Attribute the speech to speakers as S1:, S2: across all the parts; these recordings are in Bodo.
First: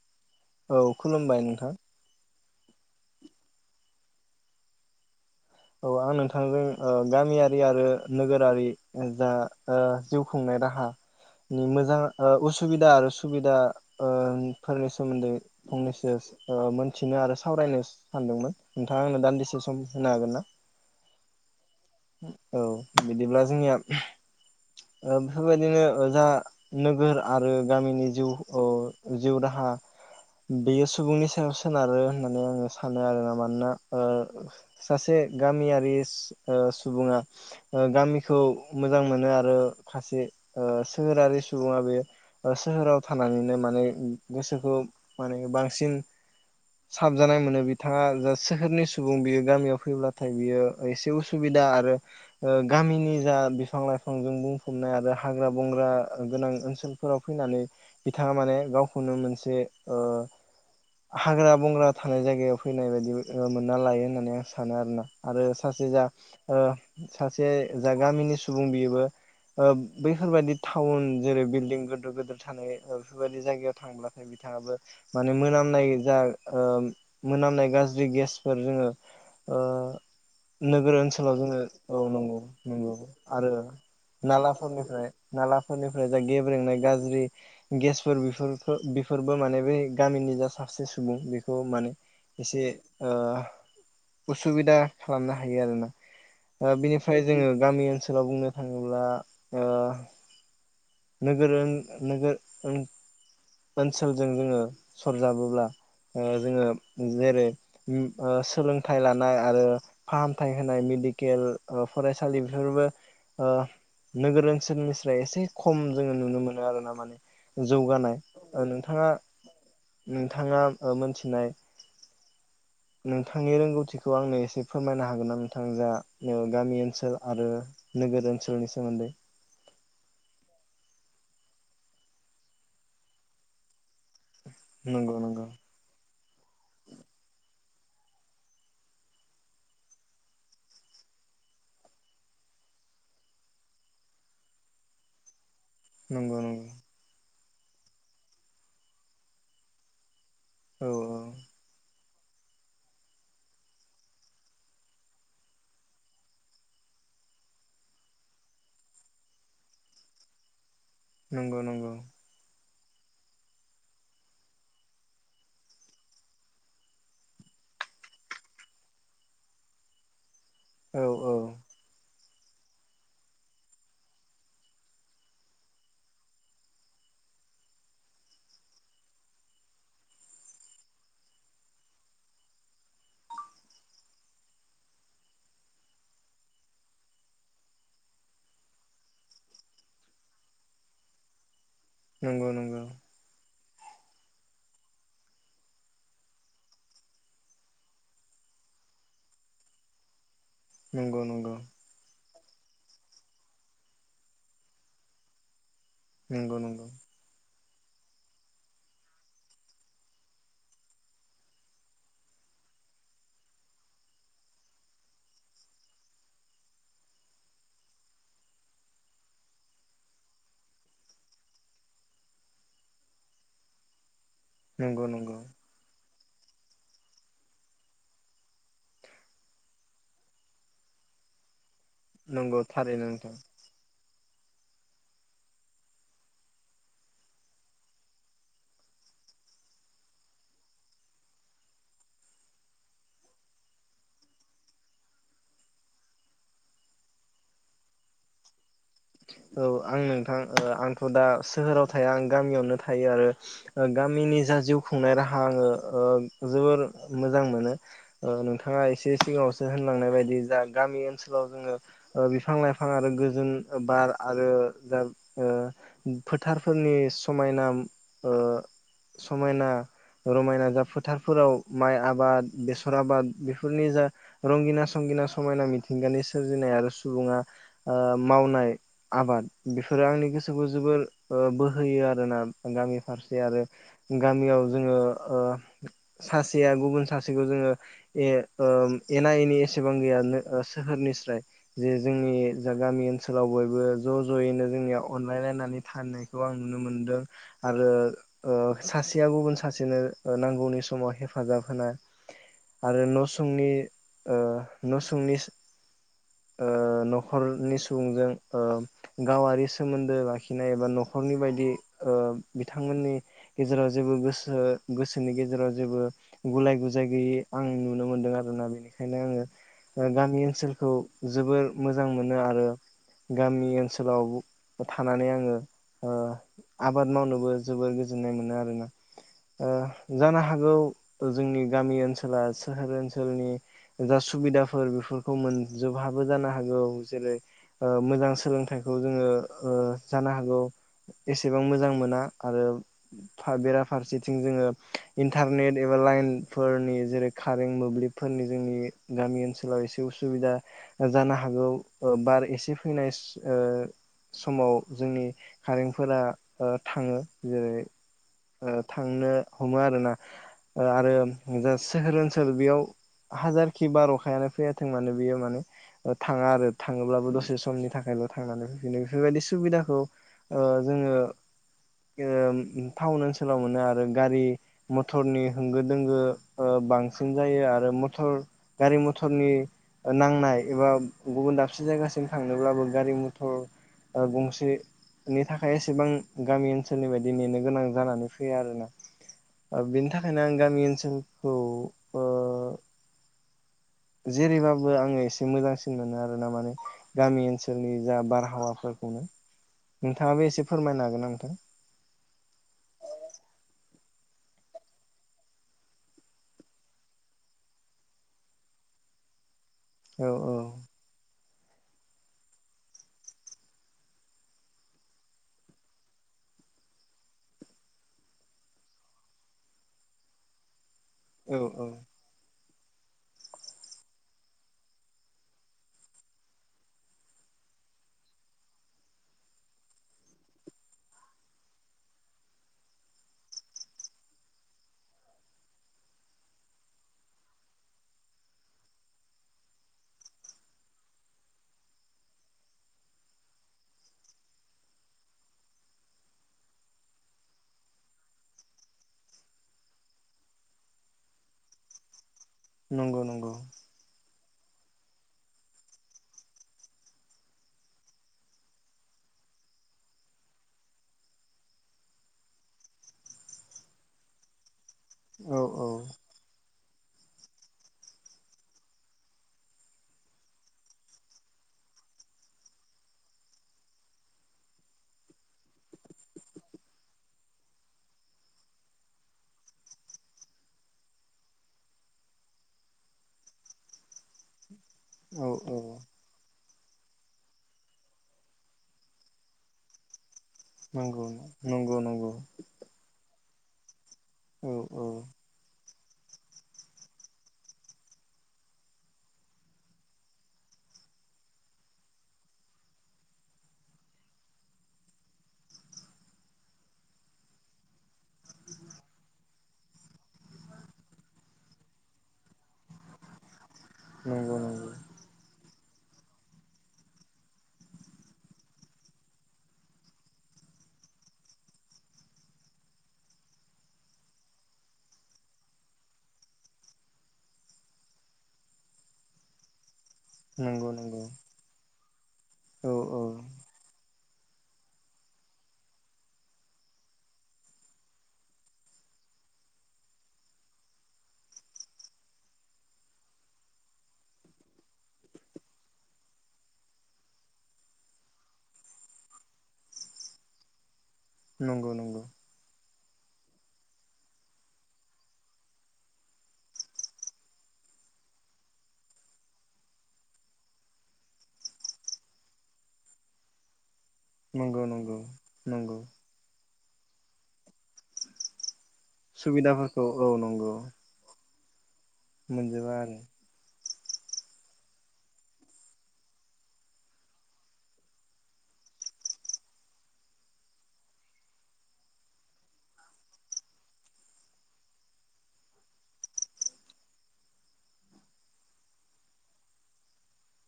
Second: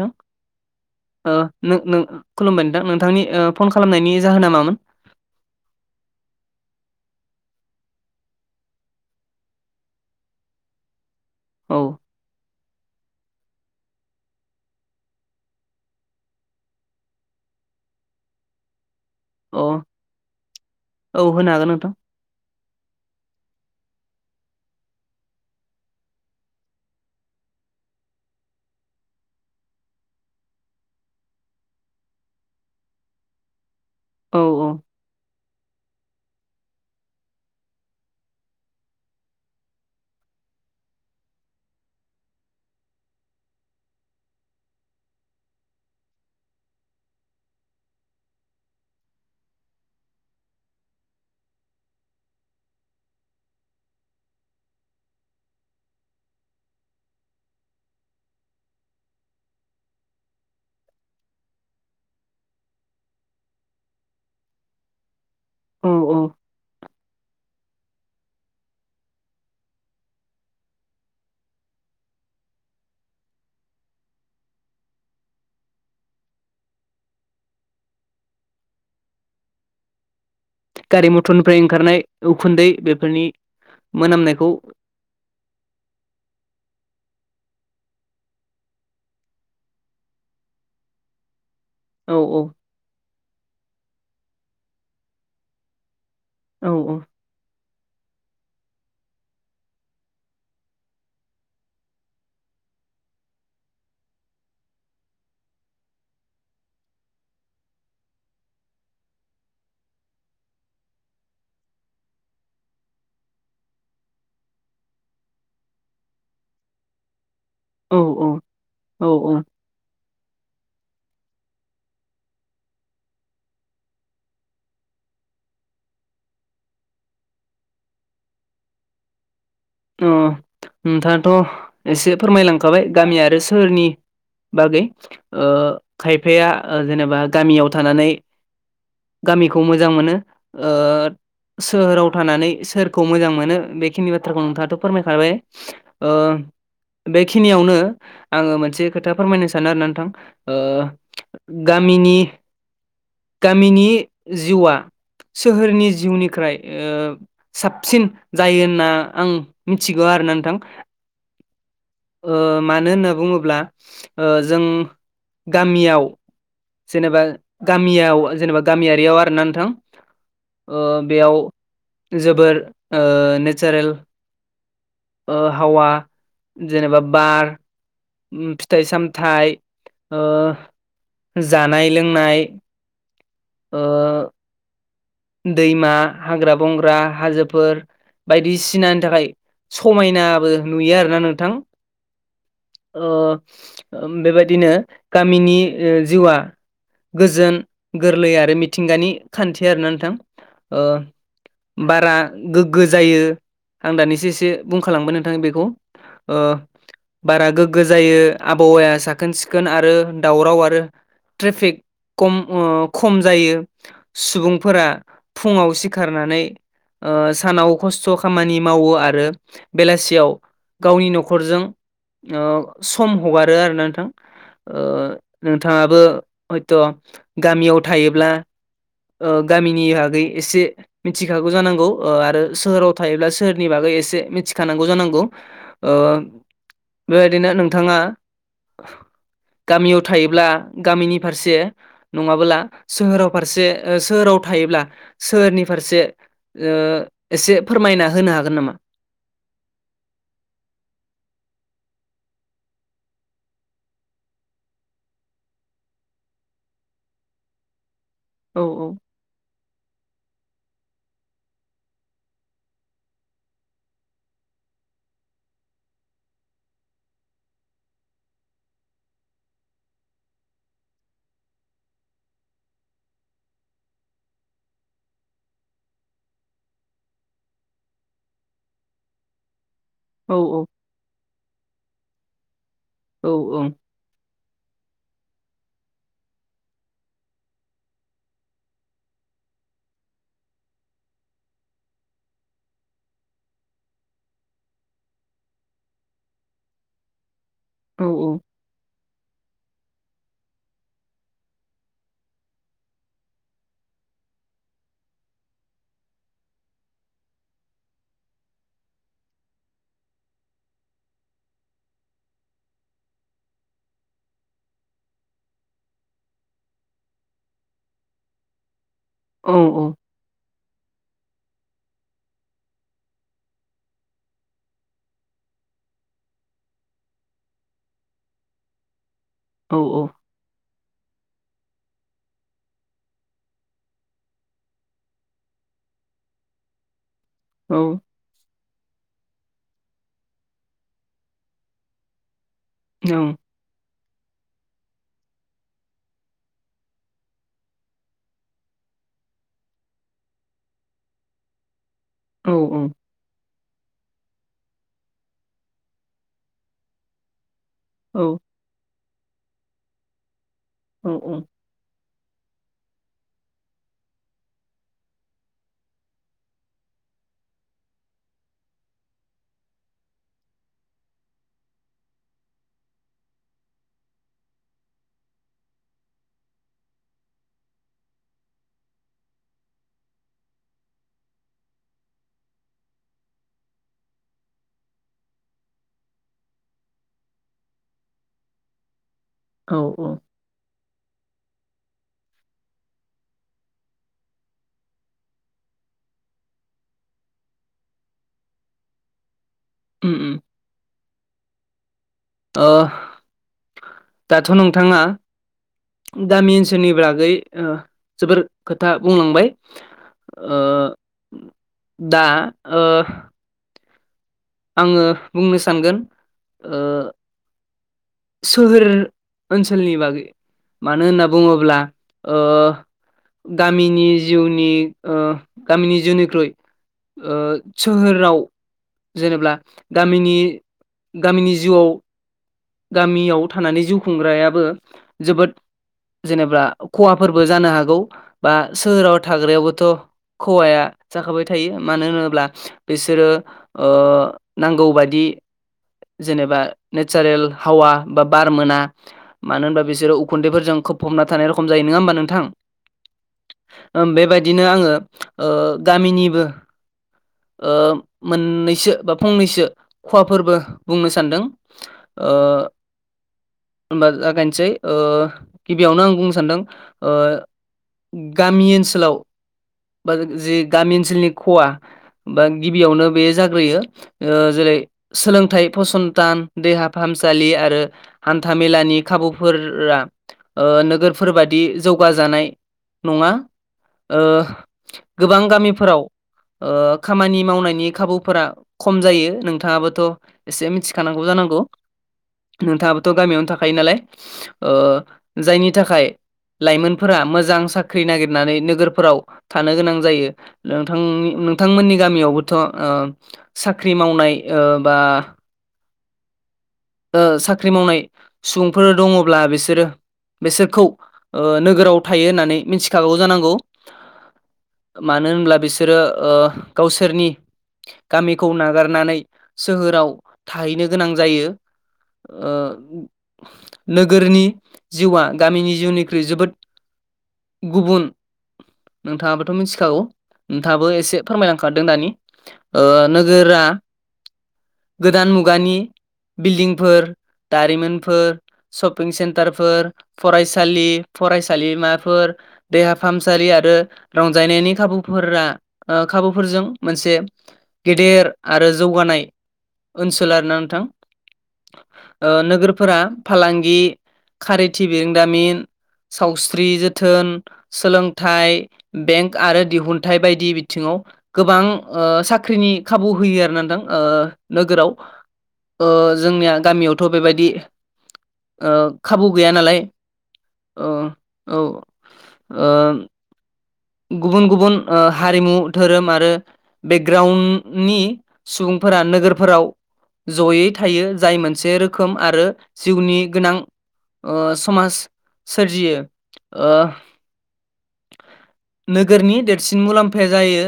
S1: नोंथां
S2: औ
S1: ओ
S2: खुलुमबाय नोंथां
S1: नों नों खुलुमबाय नोंथां। नोंथांनि ओ फन खालामनायनि जाहोना मामोन?
S2: औ आं नोंथांजों ओ गामियारि आरो नोगोरारि जा ओ जिउ खुंनाय राहा नि
S1: औ
S2: मोजां ओ उसुबिदा आरो सुबिदा ओ फोरनि सोमोन्दै फंनैसो ओ मोनथिनो आरो सावरायनो सानदोंमोन। नोंथाङा आंनो
S1: अ
S2: दान्दिसे सम होनो हागोन ना?
S1: औ होनो हागोन नोंथां।
S2: औ बिदिब्ला जोंनिया ओ बेफोरबायदिनो जा नोगोर आरो गामिनि जिउ ओ जिउ राहा बेयो सुबुंनि सायाव सोनारो होननानै आङो सानो आरोना मानोना
S1: औ
S2: ओ
S1: औ
S2: सासे गामियारि ओ सुबुङा ओ गामिखौ मोजां मोनो आरो खासे ओ सोहोरारि सुबुङा बे ओ सोहोराव थानानैनो माने गोसोखौ माने बांसिन साबजानाय मोनो बिथाङा जा सोहोरनि सुबुं बियो गामियाव फैब्ला थाय बियो एसे उसुबिदा आरो ओ गामिनि जा बिफां लाइफां जों बुंफबनाय आरो हाग्रा बंग्रा गोनां ओनसोल फोराव फैनानै बिथाङा माने गावखौनो मोनसे ओ हाग्रा बंग्रा थानाय जायगायाव फैनाय बायदि मोनना लायो होननानै आं सानो आरोना। आरो सासे
S1: औ
S2: जा
S1: औ
S2: ओ सासे जा गामिनि सुबुं बियोबो ओ बैफोरबायदि टाउन जेरै बिल्डिं गिदिर गिदिर थानाय बेफोरबायदि जायगायाव थांब्लाथाय बिथाङाबो माने मोनामनाय जा ओ मोनामनाय गाज्रि गेसफोर जोङो ओ नोगोर
S1: गारि
S2: ओनसोलाव जोङो
S1: मथरनिफ्राय ओंखारनाय
S2: औ नंगौ
S1: उखुन्दै
S2: नंगौ
S1: बेफोरनि
S2: आरो
S1: मोनामनायखौ
S2: नालाफोरनिफ्राय नालाफोरनिफ्राय जा गेब्रेंनाय गाज्रि गेसफोर बेफोर फो बेफोरबो माने बै गामिनि जा सासे सुबुं बेखौ माने
S1: औ औ
S2: एसे ओ उसुबिदा खालामनो हायो आरोना।
S1: औ
S2: ओ बिनिफ्राय जोङो गामि ओनसोलाव बुंनो थाङोब्ला ओ नोगोर ओन नोगोर ओन ओनसोलजों जोङो सरजाबोब्ला ओ जोङो जेरै उम ओ सोलोंथाइ लानाय आरो फाहामथाय होनाय मेडिकेल ओ फरायसालि बेफोरबो ओ नोगोर ओनसोलनिस्राय एसे खम जोङो नुनो मोनो आरो ना माने।
S1: औ
S2: जौगानाय ओ
S1: औ
S2: नोंथाङा
S1: औ
S2: नोंथाङा ओ मोनथिनाय नोंथांनि रोंगौथिखौ आंनो एसे फोरमायनो हागोन ना नोंथां जा गामि ओनसोल आरो नोगोर ओनसोलनि सोमोन्दै
S1: ओ नोंथाङाथ' एसे फोरमायलांखाबाय गामि आरो सोहोरनि बागै
S2: नंगौ नंगौ
S1: ओ खायफाया जेनेबा गामियाव थानानै गामिखौ मोजां मोनो ओ सोहोराव थानानै सोरखौ मोजां मोनो बेखिनि बाथ्राखौ नोंथाङा फोरमायखाबाय ओ
S2: नंगौ नंगौ
S1: बेखिनियावनो आङो मोनसे खोथा फोरमायनो सानो आरो ना नोंथां ओ
S2: औ औ
S1: गामिनि गामिनि जिउआ सोहोरनि जिउनिख्राय ओ साबसिन जायो होनना आं मिथिगौ आरो ना नोंथां।
S2: नंगौ नंगौ।
S1: ओ मानो होनना बुङोब्ला जों गामियाव जेनेबा गामियाव जेनेबा गामियारियाव आरोना नोंथां। ओ
S2: औ औ
S1: बेयाव जोबोर ओ नेचारेल ओ हावा जेनेबा बार उम फिथाइ सामथाइ ओ जानाय लोंनाय ओ दैमा हाग्रा बंग्रा हाजोफोर बायदिसिनानि थाखाय समायनाबो नुयो आरोना नोंथां।
S2: नंगौ नंगौ।
S1: ओ बेबायदिनो गामिनि ओ जिउआ गोजोन गोरलै आरो मिथिंगानि खान्थि आरोना नोंथां। ओ
S2: नंगौ नंगौ
S1: बारा गोग्गो जायो। आं दानिसो एसे बुंखालांबाय नोंथां बेखौ। ओ
S2: नंगौ नंगौ
S1: बारा गोग्गो जायो आबहावाया साखोन सिखोन आरो दावराव आरो ट्रेफिक खम ओ खम जायो। सुबुं फोरा फुङाव सिखारनानै ओ सानाव खस्थ' खामानि मावो आरो बेलासियाव गावनि न'खरजों ओ सम हगारो आरोना नोंथां।
S2: नंगौ नंगौ।
S1: थाङाबो हयथ' गामियाव थायोब्ला ओ गामिनि बागै एसे मिथिखागौ जानांगौ ओ आरो
S2: नंगौ
S1: सोहोराव
S2: थारैनो
S1: थायोब्ला
S2: नोंथां
S1: सोहोर नि बागै एसे मिथिखानांगौ जानांगौ ओ बेबायदिनो नोंथाङा गामियाव थायोब्ला गामिनि फारसे नङाबोला सोहोराव फारसे ओ सोहोराव थायोब्ला सोहोरनि फारसे ओ एसे फोरमायना होनो हागोन नामा
S2: औ आं नोंथां ओ आंथ' दा सोहोराव थाया आं गामियावनो थायो आरो ओ गामिनि जा जिउ खुंनाय राहा आङो ओ जोबोर मोजां मोनो ओ
S1: औ
S2: नोंथाङा एसे सिगाङावसो होनलांनाय बायदि जा गामि ओनसोलाव जोङो ओ बिफां लाइफां आरो गोजोन बार आरो [unintelligible] ओ फोथारफोरनि समायना ओ समायना रमायना जा फोथारफोराव माइ आबाद बेसर आबाद बेफोरनि जा रंगिना संगिना समायना मिथिंगानि सोरजिनाय आरो सुबुंङा ओ मावनाय आबाद बेफोरो आंनि
S1: औ
S2: गोसोखौ जोबोर ओ बोहोयो आरोना गामि
S1: औ
S2: फारसे आरो गामियाव जोङो ओ सासेया गुबुन सासेखौ जोंङो ए-ओ एना एनि एसेबां गैया नो सोहोरनिस्राय जे जोंनि जा गामि ओन सोलाव बयबो ज' ज'यैनो जोंनियाव अनलायलायनानै थानायनायखौ आं नुनो मोनदों आरो
S1: औ
S2: ओ सासेया गुबुन सासेनो नांगौनि समाव हेफाजाब होनाय आरो न' सुंनि ओ न' सुंनि ओ न'खरनि सुबुंजों ओ गावारि सोमोन्दो लाखिनाय एबा न'खरनि बायदि ओ बिथांमोननि गेजेराव जेबो गोसो गोसोनि गेजेराव जेबो गुलाय गुजाय गैयै आं नुनो मोनदों आरोना बेनि खायनो
S1: औ
S2: आंङो गामि ओनसोलखौ जोबोर मोजां मोनो आरो गामि ओनसोलाव थानानै आंङो ओ आबाद मावनोबो जोबोर गोजोननाय मोनो आरोना
S1: औ
S2: ओ जानो हागौ जोंनि गामि ओनसोला सोहोर ओनसोलनि जा सुबिदाफोर बेफोरखौ मोनजोबहाबो जानो हागौ जेरै मोजां सोलों फिथाइखौ जोङो ओ जानो हागौ एसेबां मोजां मोना आरो
S1: औ
S2: थादेरा फारसेथिं जोंङो इन्टारनेट एबा लाइनफोरनि जेरै कारेन्ट मोब्लिबफोरनि जोंनि गामि ओनसोलाव एसे उसुबिदा जानो हागौ बार एसे
S1: औ
S2: से ओ समाव जोंनि कारेन्टफोरा ओ थांङो जेरै
S1: औ
S2: ओ थांनो हमो आरोना ओ आरो जा सोहोर ओनसोल बेयाव हाजारखि बार अखायानो फैयाथों माने बेयो माने थाङा आरो थांङोब्लाबो दसे समनि थाखायल' थांनानै फैफिनो बेफोरबायदि सुबिदाखौ ओ जोंङो जोंङो टाउन ओनसोलाव मोनो आरो गारि मटरनि होंगो दोंगो ओ बांसिन जायो आरो मटर गारि मथरनि नांनाय एबा गुबुन दाबसे जायगासिम थांनोब्लाबो गारि मथर ओ गंसे नि थाखाय एसेबां गामि ओनसोलनि बायदि नेनो गोनां जानानै फैयो आरोना बेनि थाखायनो आं गामि ओनसोलखौ ओ जेरैबाबो आंङो एसे मोजांसिन मोनो आरोना माने गामि ओनसोलनि जा बारहावाफोरखौनो
S1: उम उम
S2: नोंथांङाबो एसे फोरमायनो हागोनना नोंथां
S1: ओ दाथ' नोंथांङा गामि ओनसोलनि बागै ओ जोबोर खोथा बुंलांबाय
S2: औ औ
S1: ओ दा ओ आंङो बुंनो सानगोन ओ सोहोर ओनसोलनि बागै मानो होनना बुंङोब्ला ओ गामिनि जिउनि ओ गामिनि जिउनिख्रुइ ओ सोहोराव जेनेब्ला गामिनि गामिनि जिउआव गामियाव थानानै जिउ खुंग्रायाबो जोबोद जेनेबा खहाफोरबो जानो हागौ बा सोहोराव थाग्रायावबोथ' खहाया जाखाबाय थायो मानो होनोब्ला बिसोरो ओ नांगौबादि जेनेबा नेचारेल हावा बा बार मोना। मानो होनबा बिसोरो उखुन्दैफोरजों खोबफबना थानाय रखम जायो नङा होमबा नोंथां
S2: नंगौ नंगौ
S1: बेबायदिनो आंङो ओ गामिनिबो ओ मोननैसो बा फंनैसो खहाफोरबो बुंनो सानदों। ओ होनबा जागायनोसै ओ।
S2: औ औ
S1: गिबियावनो आं बुंनो सानदों ओ गामि ओनसोलाव बा जि गामि ओनसोलनि खहा बा गिबियावनो बे जाग्रोयो ओ जेरै सोलोंथाइ फसंथान देहा फाहामसालि आरो हान्थाामेलानि खाबुफोरा नोगोरफोरबादि जौगाजानाय नंङा ओ गोबां
S2: औ औ
S1: गामिफोराव ओ खामानि मावनायनि खाबुफोरा खम जायो नोंथाङाबोथ' एसे
S2: नंगौ
S1: मिथिखानांगौ जानांगौ।
S2: नंगौ नंगौ
S1: नोंथाङाबोथ' गामियावनो थाखायो नालाय
S2: औ
S1: ओ
S2: औ
S1: जायनि थाखाय लाइमोनफोरा मोजां साख्रि नागिरनानै नोगोरफोराव थानो गोनां जायो। नोंथांनि नोंथांमोननि गामियावबोथ' ओ साख्रि मावनाय ओ बा ओ साख्रि मावनाय सुबुंफोर दङब्ला बिसोरो बिसोरखौ ओ नोगोराव थायो होननानै मिथिखागौ जानांगौ
S2: नंगौ नंगौ
S1: मा नो होनब्ला बिसोरो ओ गावसोरनि गामिखौ नागार नानै सोहोराव थाहैनो गोनां जायो। ओ नोगोरनि जिउआ गामिनि जिउनिख्रुइ जोबोद गुबुन नोंथाङाबोथ' मिन्थिखागौ। नोंथाबो
S2: नंगौ
S1: एसे
S2: नंगौ
S1: फोरमायलांखादों दानि ओ
S2: औ औ
S1: नोगोरा गोदान मुगानि बिल्डिंफोर दारिमिनफोर शपिं सेन्टारफोर फरायसालि फरायसालिमाफोर देहा फाहामसालि आरो रंजानायनि खाबुफोरा ओ खाबुफोरजों मोनसे गेदेर आरो जौगानाय ओनसोल आरोना नोंथां।
S2: नंगौ नंगौ
S1: ओ नोगोरफोरा फालांगि खारिथि बिरोंदामिन सावस्रि जोथोन सोलोंथाइ बेंक आरो दिहुनथाइ बायदि बिथिङाव गोबां ओ साख्रिनि खाबु होयो आरो ना नोथां ओ
S2: नंगौ
S1: नोगोराव
S2: नंगौ।
S1: ओ
S2: नंगौ
S1: जोंनिया गामियावथ' बेबायदि ओ खाबु गैया नालाय
S2: सुबिदाफोरखौ औ नंगौ
S1: ओ औ
S2: मोनजोबा आरो।
S1: गुबुन-गुबुन ओ हारिमु धोरोम आरो बेग्राउन्डनि सुबुंफोरा नोगोरफोराव जयै थायो जाय मोनसे रोखोम आरो जिउनि गोनां ओ समाज सोरजियो ओ नोगोरनि देरसिन मुलाम्फाया जायो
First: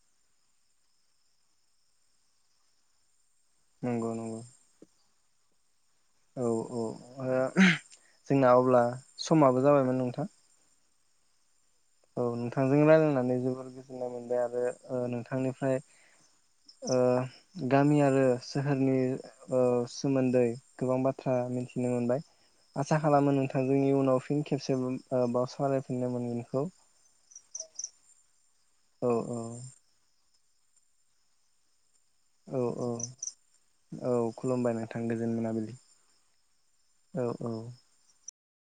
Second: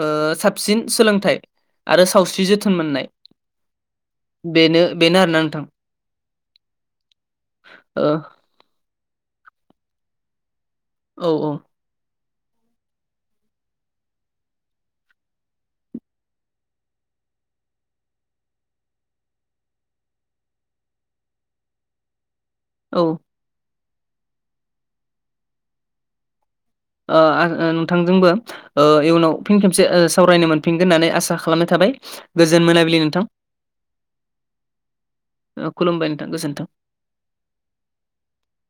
S1: ओ साबसिन सोलोंथाइ। आरो सावस्रि जोथोन मोननाय।
S2: नंगौ-नंगौ
S1: बेनो बेनो आरोना नोंथां।
S2: औ औ ओ
S1: ओ
S2: जोंना अब्ला समाबो जाबायमोन नोंथां।
S1: औ औ
S2: औ नोंथांजों रायलायनानै जोबोर गोजोननाय मोनबाय आरो ओ नोंथांनिफ्राय ओ गामि आरो सोहोरनि ओ सोमोन्दै गोबां बाथ्रा मोन्थिनो मोनबाय। आसा
S1: औ ओ
S2: खालामो नोंथांजों इउनाव फिन खेबसे बाव ओ सावालरायफिननो मोनगोनखौ।
S1: ओ आ ओ नोंथांजोंबो ओ
S2: औ
S1: इयुनाव
S2: औ
S1: फिन खेबसे ओ सावरायनो मोन फिनगोन होननानै आसा खालामनाय थाबाय।
S2: औ
S1: गोजोन
S2: औ
S1: मोनाबिलि नोंथां
S2: औ खुलुमबाय नोंथां गोजोन
S1: ओ
S2: मोनाबिलि।
S1: खुलुमबाय नोंथां गोजोन्थों।
S2: औ औ